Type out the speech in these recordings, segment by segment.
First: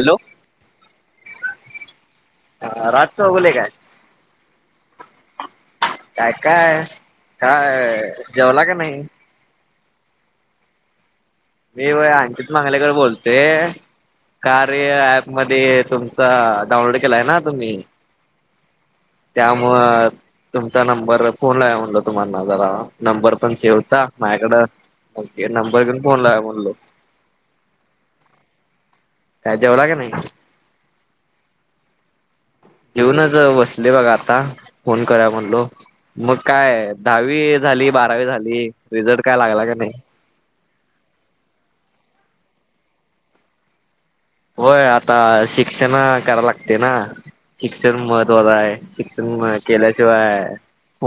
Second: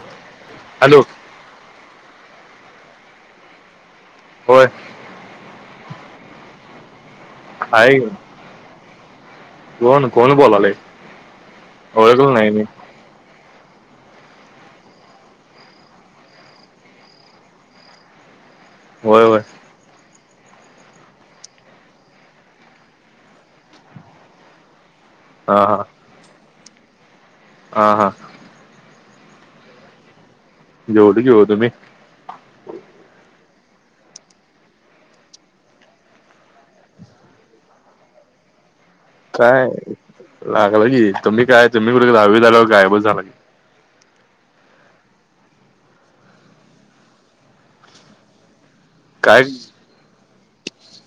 Hello. Hello. Raj Chougule काय? होय. काय काय आहे काय जेवला का नाही? कोण कोण बोलालय? मी व्हय ओळखलं नाही अंकित मी मंगलेकर बोलते. कार्य ऍप मध्ये तुमचा डाउनलोड केलाय ना तुम्ही. होय होय. म [unintelligible] तुमचा नंबर फोन लाऊया तुम्हाला जरा नंबर पण सेव्ह होता माझ्याकड. ओके हा नंबर घेऊन फोन लावूया म्हणल. आहा. काय जेवला का नाही? जेवलो जेवलो मी. जेवूनच बसले बघा आता फोन करावा म्हणलो. मग काय दहावी झाली बारावी झाली रिझल्ट काय लागला का नाही? लागलं की तुम्ही काय तुम्ही कुठ दहावी झाल्यावर गायब झाला व्हय आता शिक्षण कराव लागते ना शिक्षण महत्त्वाच आहे. काय शिक्षण केल्याशिवाय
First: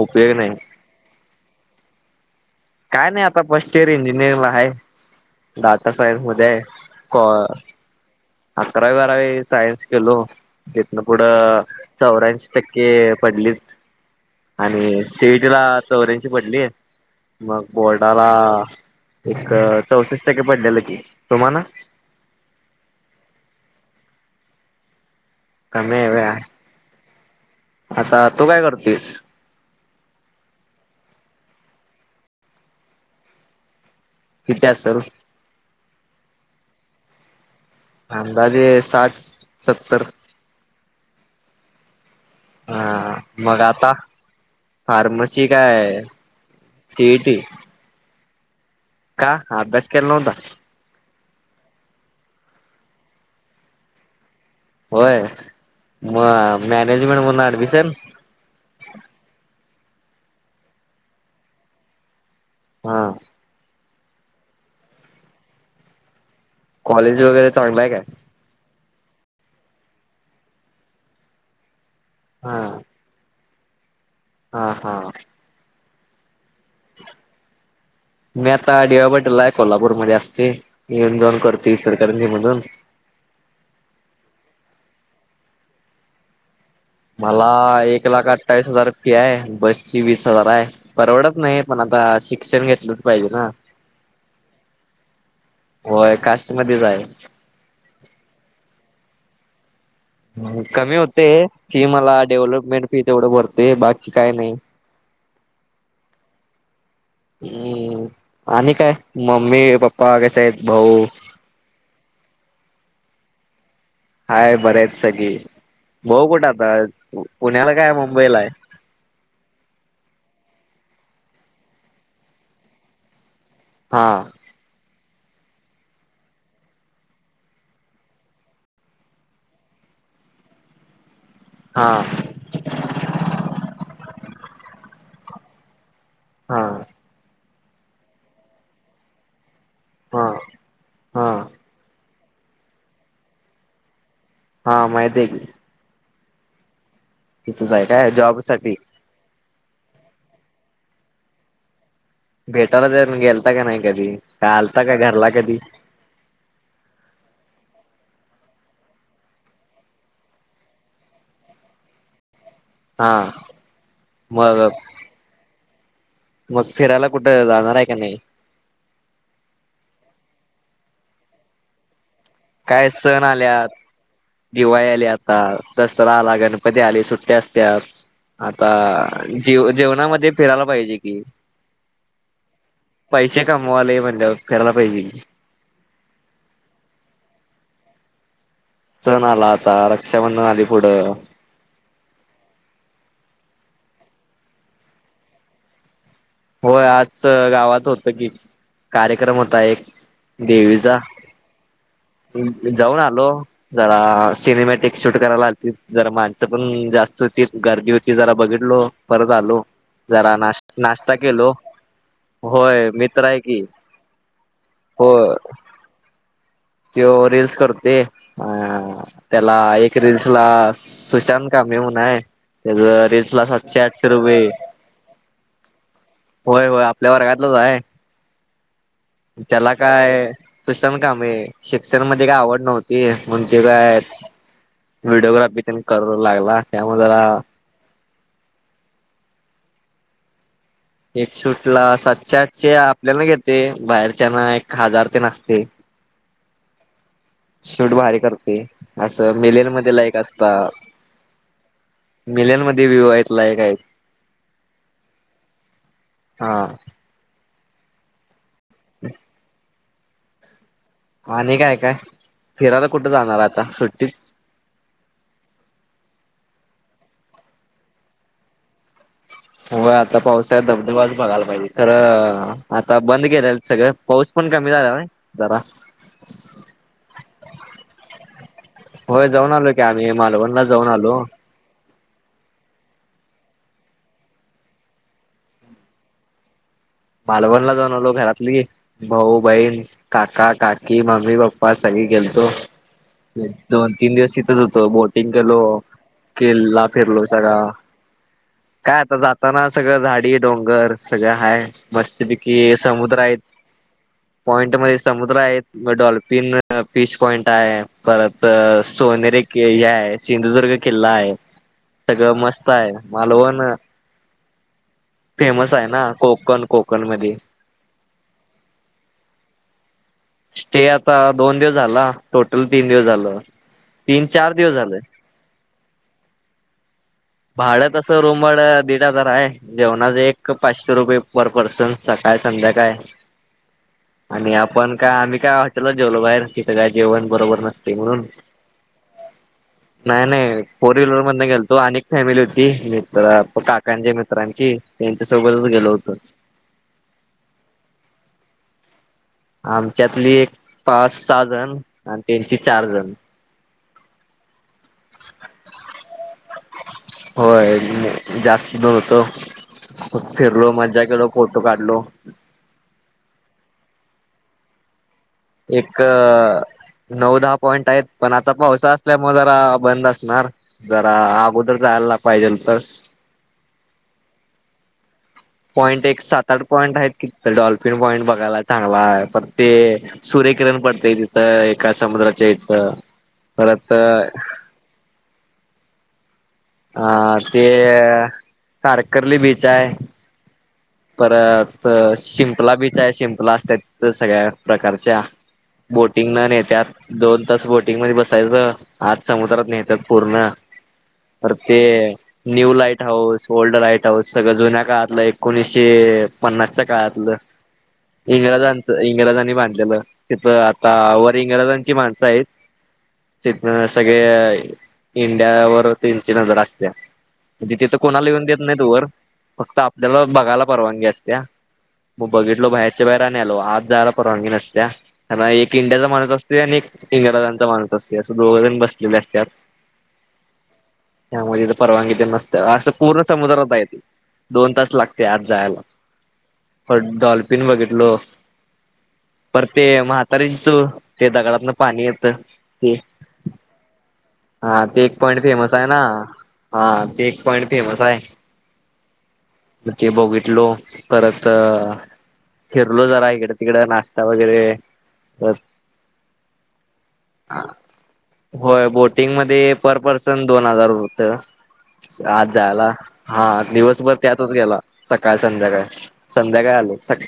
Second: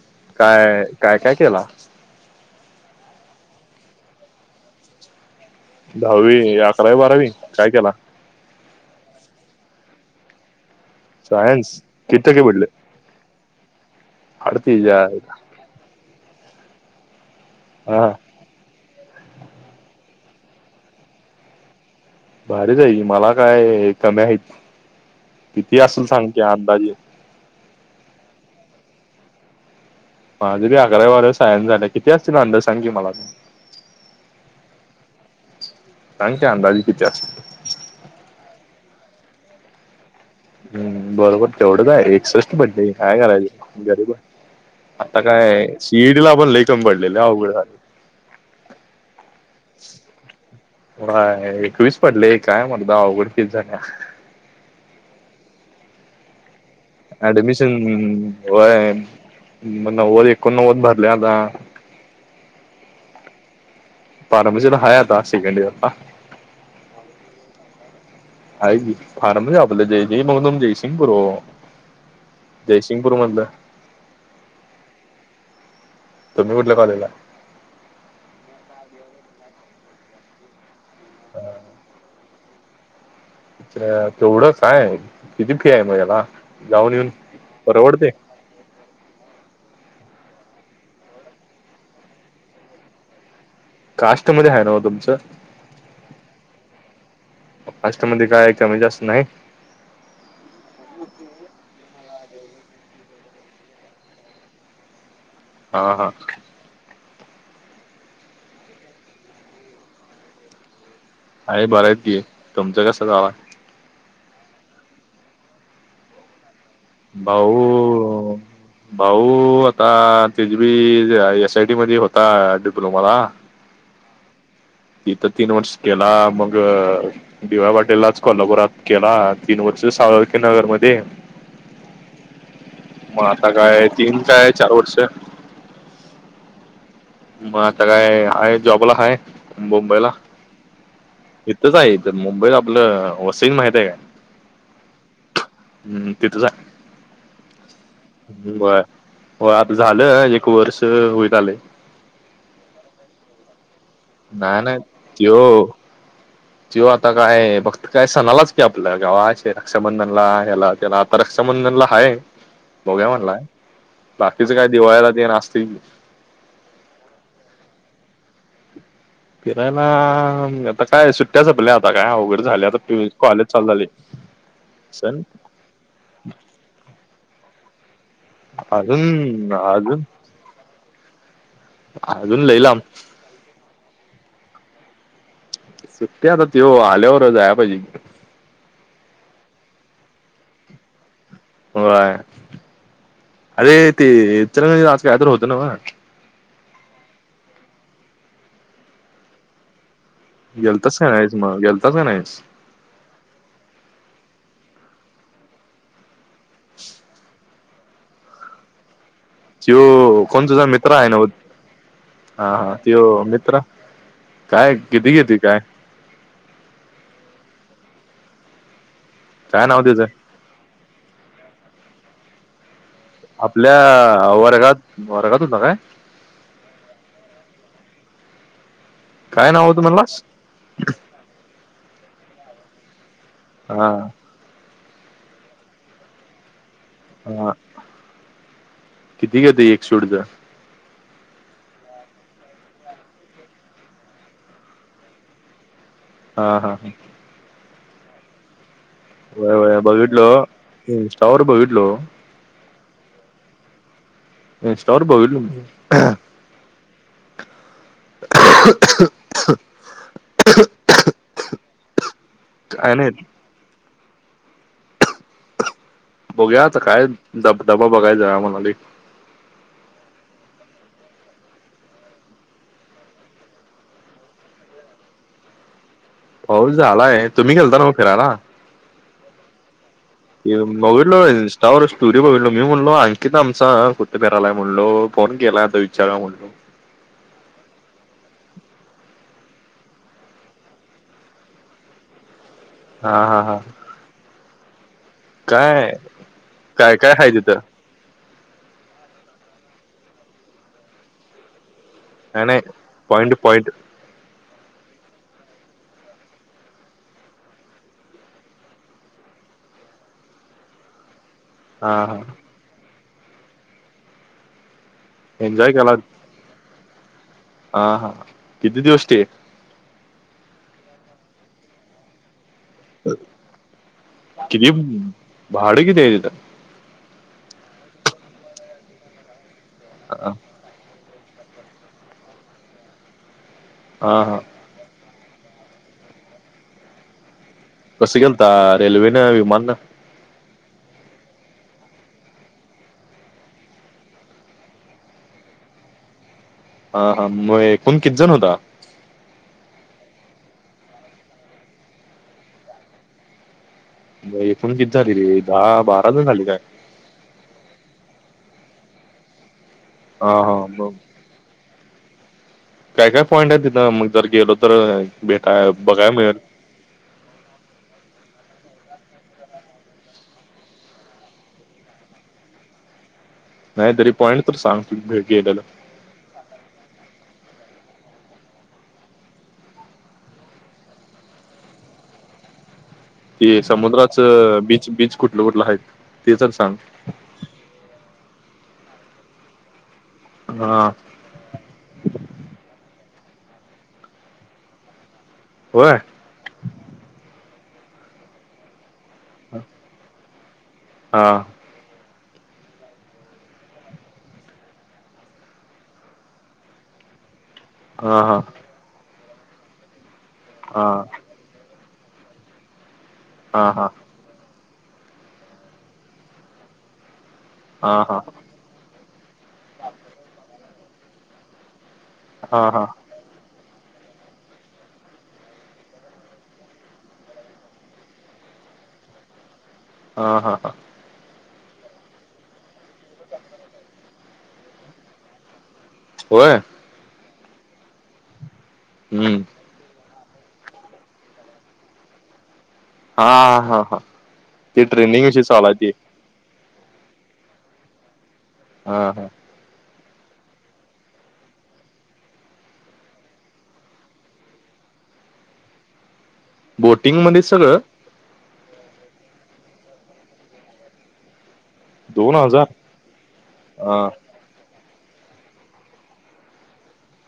उपयोग नाही काय काय काय केला? काय नाही आता फर्स्ट इयर इंजिनिअरिंग ला आहे दाटासाहेब मध्ये दहावी आहे अकरावी क बारावी काय केला अकरावी बारावी सायन्स केेलो. इथन पुुढं सायन्स किती चौऱ्याशी पडले टक्के पडलीच आणि अडतीस [unintelligible] चौऱ्याशी पडलेत मग हा बोर्डाला एक चौंसष्ट टक्के पडलेलं की तुम्हाला? भारीच हाय की मला काय कमी आहेत किती कमी असल आहे व्हय. सांगते अंदाजे आता तू काय करतोयस? माझ बी अकरा-बारावी सायन्स झालं किती असतील अंदाजे सांग कि मला पण. किती असाव? सांग की अंदाजे किती असतील? अंदाजे साठ सत्तर?? हम बरोबर तेवढंच आहे एकसष्ट भेटले हा काय करायच मग आता मरूदे. आता काय सी ई टी ला पण लय कमी पडलेले लय सीईटी अवघड हाय. का अभ्यास केला नव्हता? हा एकविस पडले काय मर्दा अवघड फिल झालं. होय. म मॅनेजमेंट म्हणून ऍडमिशन होय. म नव्वद एकोणनव्वद भरले आता. हां. फार्मसीत हाय आता सेकंड इयरला. कॉलेज वगैरे चांगलाय काय? हाय की, फार नही. जापलं जय जय मधून जयसिंग पुुरववा. जेसी सिंगपूर मधलं. हां हां. तुम्ही कुठल्या कॉलेजला? [inaudible] मी आता डी वाय पाटीलला आहे, कोल्हापूरमध्ये असते. येऊन जाऊन करते इचलकरंजी मधून. अ तेवढंच आहे. किती फी आहे मग त्याला? मला एक लाख अठ्ठावीस हजार फी आहे. बस ची वीस हजार आहे. परवडत नाही, पण आता शिक्षण घेतलंच पाहिजे ना. कास्ट मध्ये हाय नवं तुमचं? होय कास्ट मध्येच कास्ट मध्ये काय याच्यामुळे जास्त नाही. हं. कमी होते फी मला डेव्हलपमेंट फी तेवढं भरते बाकी काय नाही. [inaudible] हा हा. हं. आणि काय मम्मी पप्पा कसे आहेत, भाऊ? आहे बरं आहेत की. तुमचं कसं आहे भावा? हाय बरंयेत सगळी. भाऊ कुठ आता? पुण्याला काय भाऊ मुंबईला आहे भाऊ आता तेज बी एस आय टी मध्ये होता डिप्लोमाला. हा. तिथ तीन वर्ष केला. मग डी वाय पाटीललाच कोल्हापुरात केला तीन वर्ष साळुंकेनगर मध्ये. हां. म आता काय तीन काय चार वर्ष हां, म आता काय आहे, जॉबला हाय मुंबईला. हा हा इथचं आहे त मुंबईत आपलं वसई माहित आहे काय? हा माहितीये की. हं, तिथंच हाय. तिथंच आहे काय जॉब साठी [unintelligible] हो आता झालं एक वर्ष होईत आलंय. भेटायला काय म गेलता का नाही कधी? का नाही नाही आलता का घरला कधी? त्यो त्यो आता काय फक्त काय सणालाच की आपलं गावा. अस रक्षाबंधनला ह्याला त्याला. रक्षाबंधनला हाय, बघुया हा म्हणला. बाकीच काय मग दिवाळला ते न असतील की. मग फिरायला कुठं जाणार आहे का नाही? फिरायला अं आता काय सुट्टी या संपल्या आता काय अवघड झालंय. आता काय सण कॉलेज चालू आल्यात झालंय. दिवाळी आली आता दसरा आला, गणपती आले सुट्ट्या असत्यात. आता अजून जेव अजून जीवणामध्ये फिरायला पाहिजे की. अजून लई लांब पैसे कमवायला म्हणल्याव फिरायला पाहिजे की. सुट्टी आता तो आल्यावर जाय पाहिजे. सण आला आता रक्षाबंधन आली पुढं होय अरे ते चर आज काय तर होतं ना म होय आज गावात होत की कार्यक्रम होता एक देवीचा गेलताच का नाहीस मग गेलताच का नाहीस जाऊन आलो जरा सिनेमॅटिक शूट करायला आलती जरा माणसं पण जास्त होती गर्दी होती जरा बघितलो परत आलो त्यो जरा कोण तुझा नाश्ता मित्र नाश् आहे त नव्ह केलो हा हा होय त्यो मित्र आहे की. काय हो किती घेतोय काय तो रील्स करतो अ त्याला काय नाव एक त्याचं रील्स त्याला सुशांत कामे म्हणून आहे त्यांचं आपल्या वर्गात वर्गात होता काय. होय होय आपल्या वर्गातलंच आहे काय नाव त्याला होतं म्हणलास काय तूशल का म शिक्षण मध्ये काय आवड नव्हती क म्ह ते हा काय व्हिडिओग्राफी तर करू लागला त्यामुळे जरा हा किती घेत एक शेवटचा एक सुूटला सातच्या आठचे आपल्याला घेते बाहेरच्या ना एक हजार ते नासते हा हा हा शूट भारी करते असं वय मेलेन वय मध्ये लायक बघितलो असता इंस्टावर बघितलो मेलन मध्ये व्ह्यू आहेत लायक आहेत स्टॉर भाघल हा आणि काय काय फिरायला काय कुठे नाही जाणार आता सुट्टीत बघू आता काय दब दबा बघाय जा म्हणाली हो आता पावसा धबधबाच बघायला पाहिजे तर आता बंद केलेल सगळं पाऊस पण कमी झाला ना जरा हो झालाय तुम्ही गेलता मग फिरायला होय जाऊन आलो की आम्ही मालवणला जाऊन आलो त्यावर स्टोरी बघलो मी म्हणलो अंकित आमचा कुते फेिरालाय म्हणलो फोन केलाय आता विचारा म्हणलो मालवणला जानवलो घरातली भाऊ बहीण काका काकी मम्मी पप्पा सगळी गेलतो हा हा हा दोन तीन दिवस तिथंच होतो बोट टिंग केलो काय खेल्ला काय काय फिरलो आहे सगळा तिथं काय आता जाताना सगळं झाडी डोंगर सगळं हा काय नाही मस्तपैकी समुद्र पॉइंट आहेत पॉइंट पॉईंट मध्ये समुद्र आहे डॉल्फिन पिच पॉइंट आहे परत सोनेर हे आहे सिंधुदुर्ग किल्ला आहे हा हा सगळं मस्त आहे मालवण एन्जॉय फेमस आहे ना कोकण कोकण मध्ये ह हा किध दिवष्टे स्टे आता दोन दिवस झाला टोटल तीन दिवस झालं तीन चार दिवस झालंय बाडग दे तर भाडत असं रुमड दीड हजार आहे जेवणाच एक पाचशे रुपये पर पर्सन सकाळ संध्याकाळ हा हा आणि आपण का आम्ही का हॉटेलला जेवो बाहेर तिं काय जेवण बरोबर नसते बस म्हणून गंत रेल्वेन विमान नाही, नाही फोर व्हीलर मध गेलतो आणि- फॅमिली होती मित्र काकांची मित्रांची, त्यांच्या सोबतच गेलो होतो. हा हा, मग एकूण कितीजण होता? आमच्यातली एक पाच, सहा जण आणि त्यांची चार जण. एकूण किती झाली रे दहा, बारा जण झाली काय? होय, जास्त ब [unintelligible] हा होत हा फिरलो मग मज्जा केलो- फोटो काढलो- काय, काय पॉईंट आहे तिथं मग जर गेलो तर- भेटाय एक.. बघाय मिळेल - नऊ, दहा पॉईंट आहेत, पण आता पावसा असल्यामुळे जरा बंद असणार- जरा अगोदर जायला पाहिजे होतंस. नाही तरी पॉईंट तर सांग, भेटीली तर. पॉईंट एक सात, आठ पॉईंट आहेत कि, तर डॉल्फिन पॉईंट बघायला चांगला आहे पर ते- सूर्यकिरण पडतय तिथं, एका समुद्राच्या इथं. ते परत समुद्राच बीच, बीच कुठलं, कुठलं आहेत, ते तर सांग? हा, ते तारकर्ली बीच हाय- हा [unintelligible] परत शिंपला बीच आहे, शिंपला असत्यात सगळ्या प्रकारच्या. होय बोटिंगन नेत्यात, दोन तास बोटिंग मध्ये बसायचं- आज समुद्रात नेत्यात पूर्ण. हा. तर ते new lighthouse, old lighthouse सगळं जुन्या काळातलं एकोणीसशे- शे पन्नासच्या काळातलं हा हा इंग्रजांच इंग्रजांनी बांधलेलं- तिथं हा आता वर इंग्रजांची माणसं आहेत, तिथ हा हा हा सा- इंडिया वर त्यांची नजर असत्या, म्हणजे तिथं हा कोणाला येऊन देत- नाहीत वर फक्त आपल्याला बघायला परवानगी असत्या, मग हा बघितल बाहेरच्या बाहेर - आलो आत जायला परवानगी नसत्या- ह एक इंडियाचा माणूस असतोय आणि एक इंग्रजांचा माणूस असतोय, असं दोघ जण बसलेले असत्यात. हा हा हा. त्यामध्ये तर परवानगी ते नसत्या, असं पूर्ण समुद्रात हायत दोन तास लागते आत- जायला. होय. परत डाँल्फिन बघितलो. हम्म. [unintelligible] परत ते, म्हातारीची चूळ ते दगडातन पाणी येतं- ते. हा हा हा हा, ते एक ट्रेनिंग पॉइंट विषयी चालू फेमस आहे ते ना. हा, ते एक पॉइंट फेमस आहे. हा हा. ते बघितलो परत- फिरलो जरा, इकड तिकड नाश्ता वगैरे- बोटिंगमध्येच सगळं? होय, बोटिंगमध्ये पर पर्सन दोन हजार होतं- दोन आत हजार जायला, हा हा दिवसभर त्यातच गेला. सकाळ, संध्याकाळ. संध्याकाळ आलो सका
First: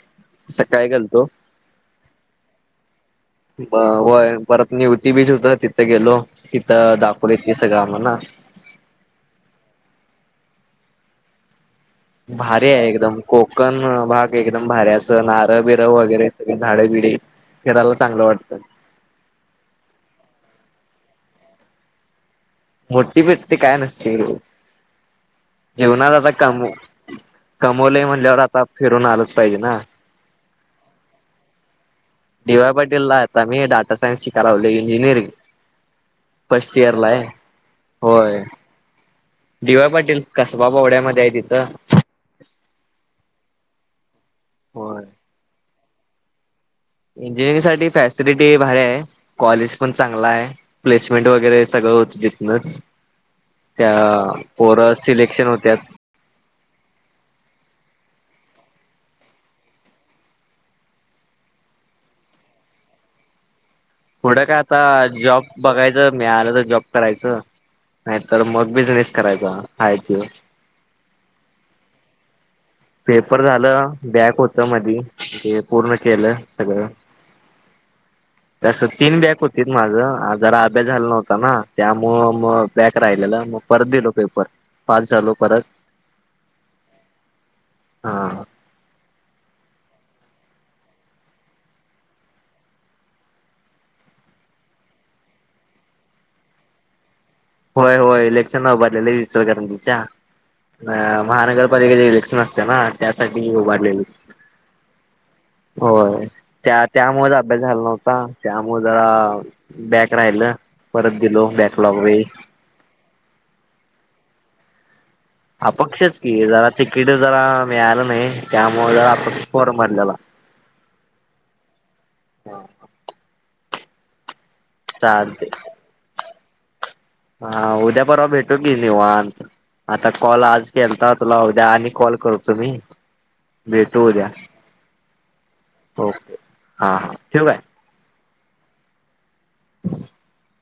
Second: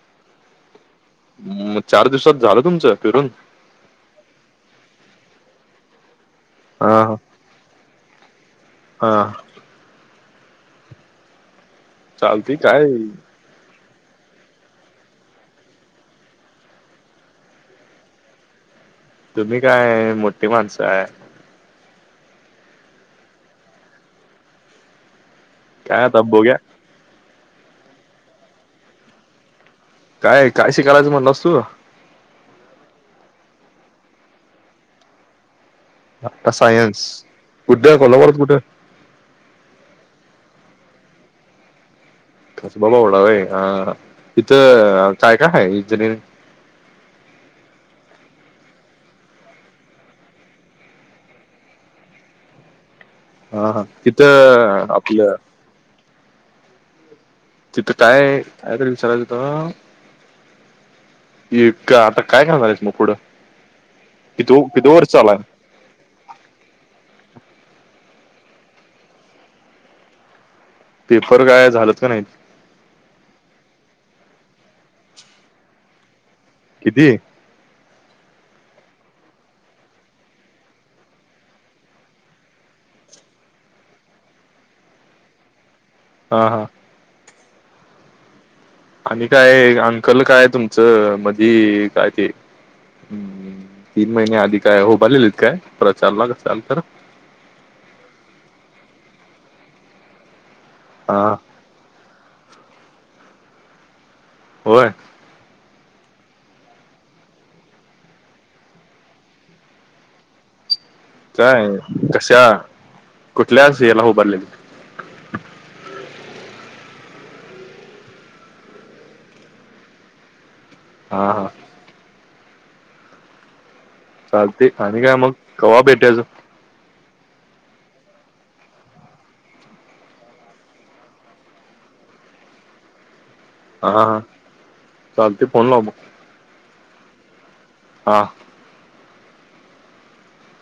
सकाळी गेलतो - हं.. चार दिवसात झालं तुमचं फिरून? ब होय परत निऊती बीच होत तिथं गेलो, हा तिथं हा दाखवलीत ते सगळं आम्हाना. हा. चालते भारी काय आहे एकदम को कन भाग एकदम भारी हाय अस नारळ बिरळ वगैरे सगळी झाडे बिडे फिरायला चांगलं वाटतंय. तुम्ही काय मोठी माणसं हाय. मोठी बिट्टी काय नसतय, काय जीवणात आता बघ्या काम कमवलय म्हणल्यावर आता फिरून आलंच पाहिजे ना. काय काय शिकायलास म्हणलास तु? डी वाय पाटीलला आता मी डाटा सायन्स शिका लागलोय इंजिनिअरिंग. का फर्स्ट सायन्स इयरला हाय, कुठे कोल्हापुरात होय. कुठे डी वाय पाटील कसबा बवड्यामध्ये आहे तिथं. कसबा बावडा व्हय हा, होय तिथं काय काय हाय [unintelligible] इंजिनिअरिंग साठी फॅसिलिटी भारी आहे, कॉलेज पण चांगल आहे. प्लेसमेंट वगैरे सगळं होतं तिथनच. हा हा त्या पोर तिथं आपलं सिलेक्शन होत्यात. तिथं काय, काय तर विचारायचं होत? ईप का आता काय करणार हाईस मग पुढ, पुढं कि- काय कितव आता वर्ष चालू हाय. जॉब बघायचं मिळालं तर जॉब करायचं, नाहीतर मग बिझनेस करायचा हाय त्यो. पेपर काय झालत का नाहीत. पेपर झालं बॅक होत मधी ते पूर्ण केलं सगळ. [inaudible] किती तस तीन बॅक होतीत माझं जरा अभ्यास झाला नव्हता ना त्यामुळं मग बॅक राहिलेलं म परत दिलो पेपर, पास झालो परत. हा हां. आ हा. आणि काय अंकल काय तुमचं मधी काय ते तीन महिने आधी काय उभारलेलीत काय प्रचारला [unintelligible] होय होय इलेक्शनला उभरलेले इचलकरंजीच्या, हा महानगरपालिकेचे इलेक्शन अस चना त्यासाठी उभारलेलीत. होय. होय, त्या- त्यामुळेच अभ्यास झाला नव्हता त्यामुळे जरा बॅक राहिल. काय कशा, कुठल्याच याला उभारलेली अपक्षच की जरा तिकीट जरा मिळालं नाही त्यामुळे जरा अपक्ष फॉर्म भरलेला. हा हा. हा. चालतय आणि काय मग, चालते कवा भेटायचं? हा उद्या परवा भेटू की निवांत. आता कॉल आज केलता तुला उद्या आणि कॉल करतो मी. हा भेटू हा द्या, चालते फोन लाव मग ओके, हा हा ठेऊ काय? हा. [inaudible]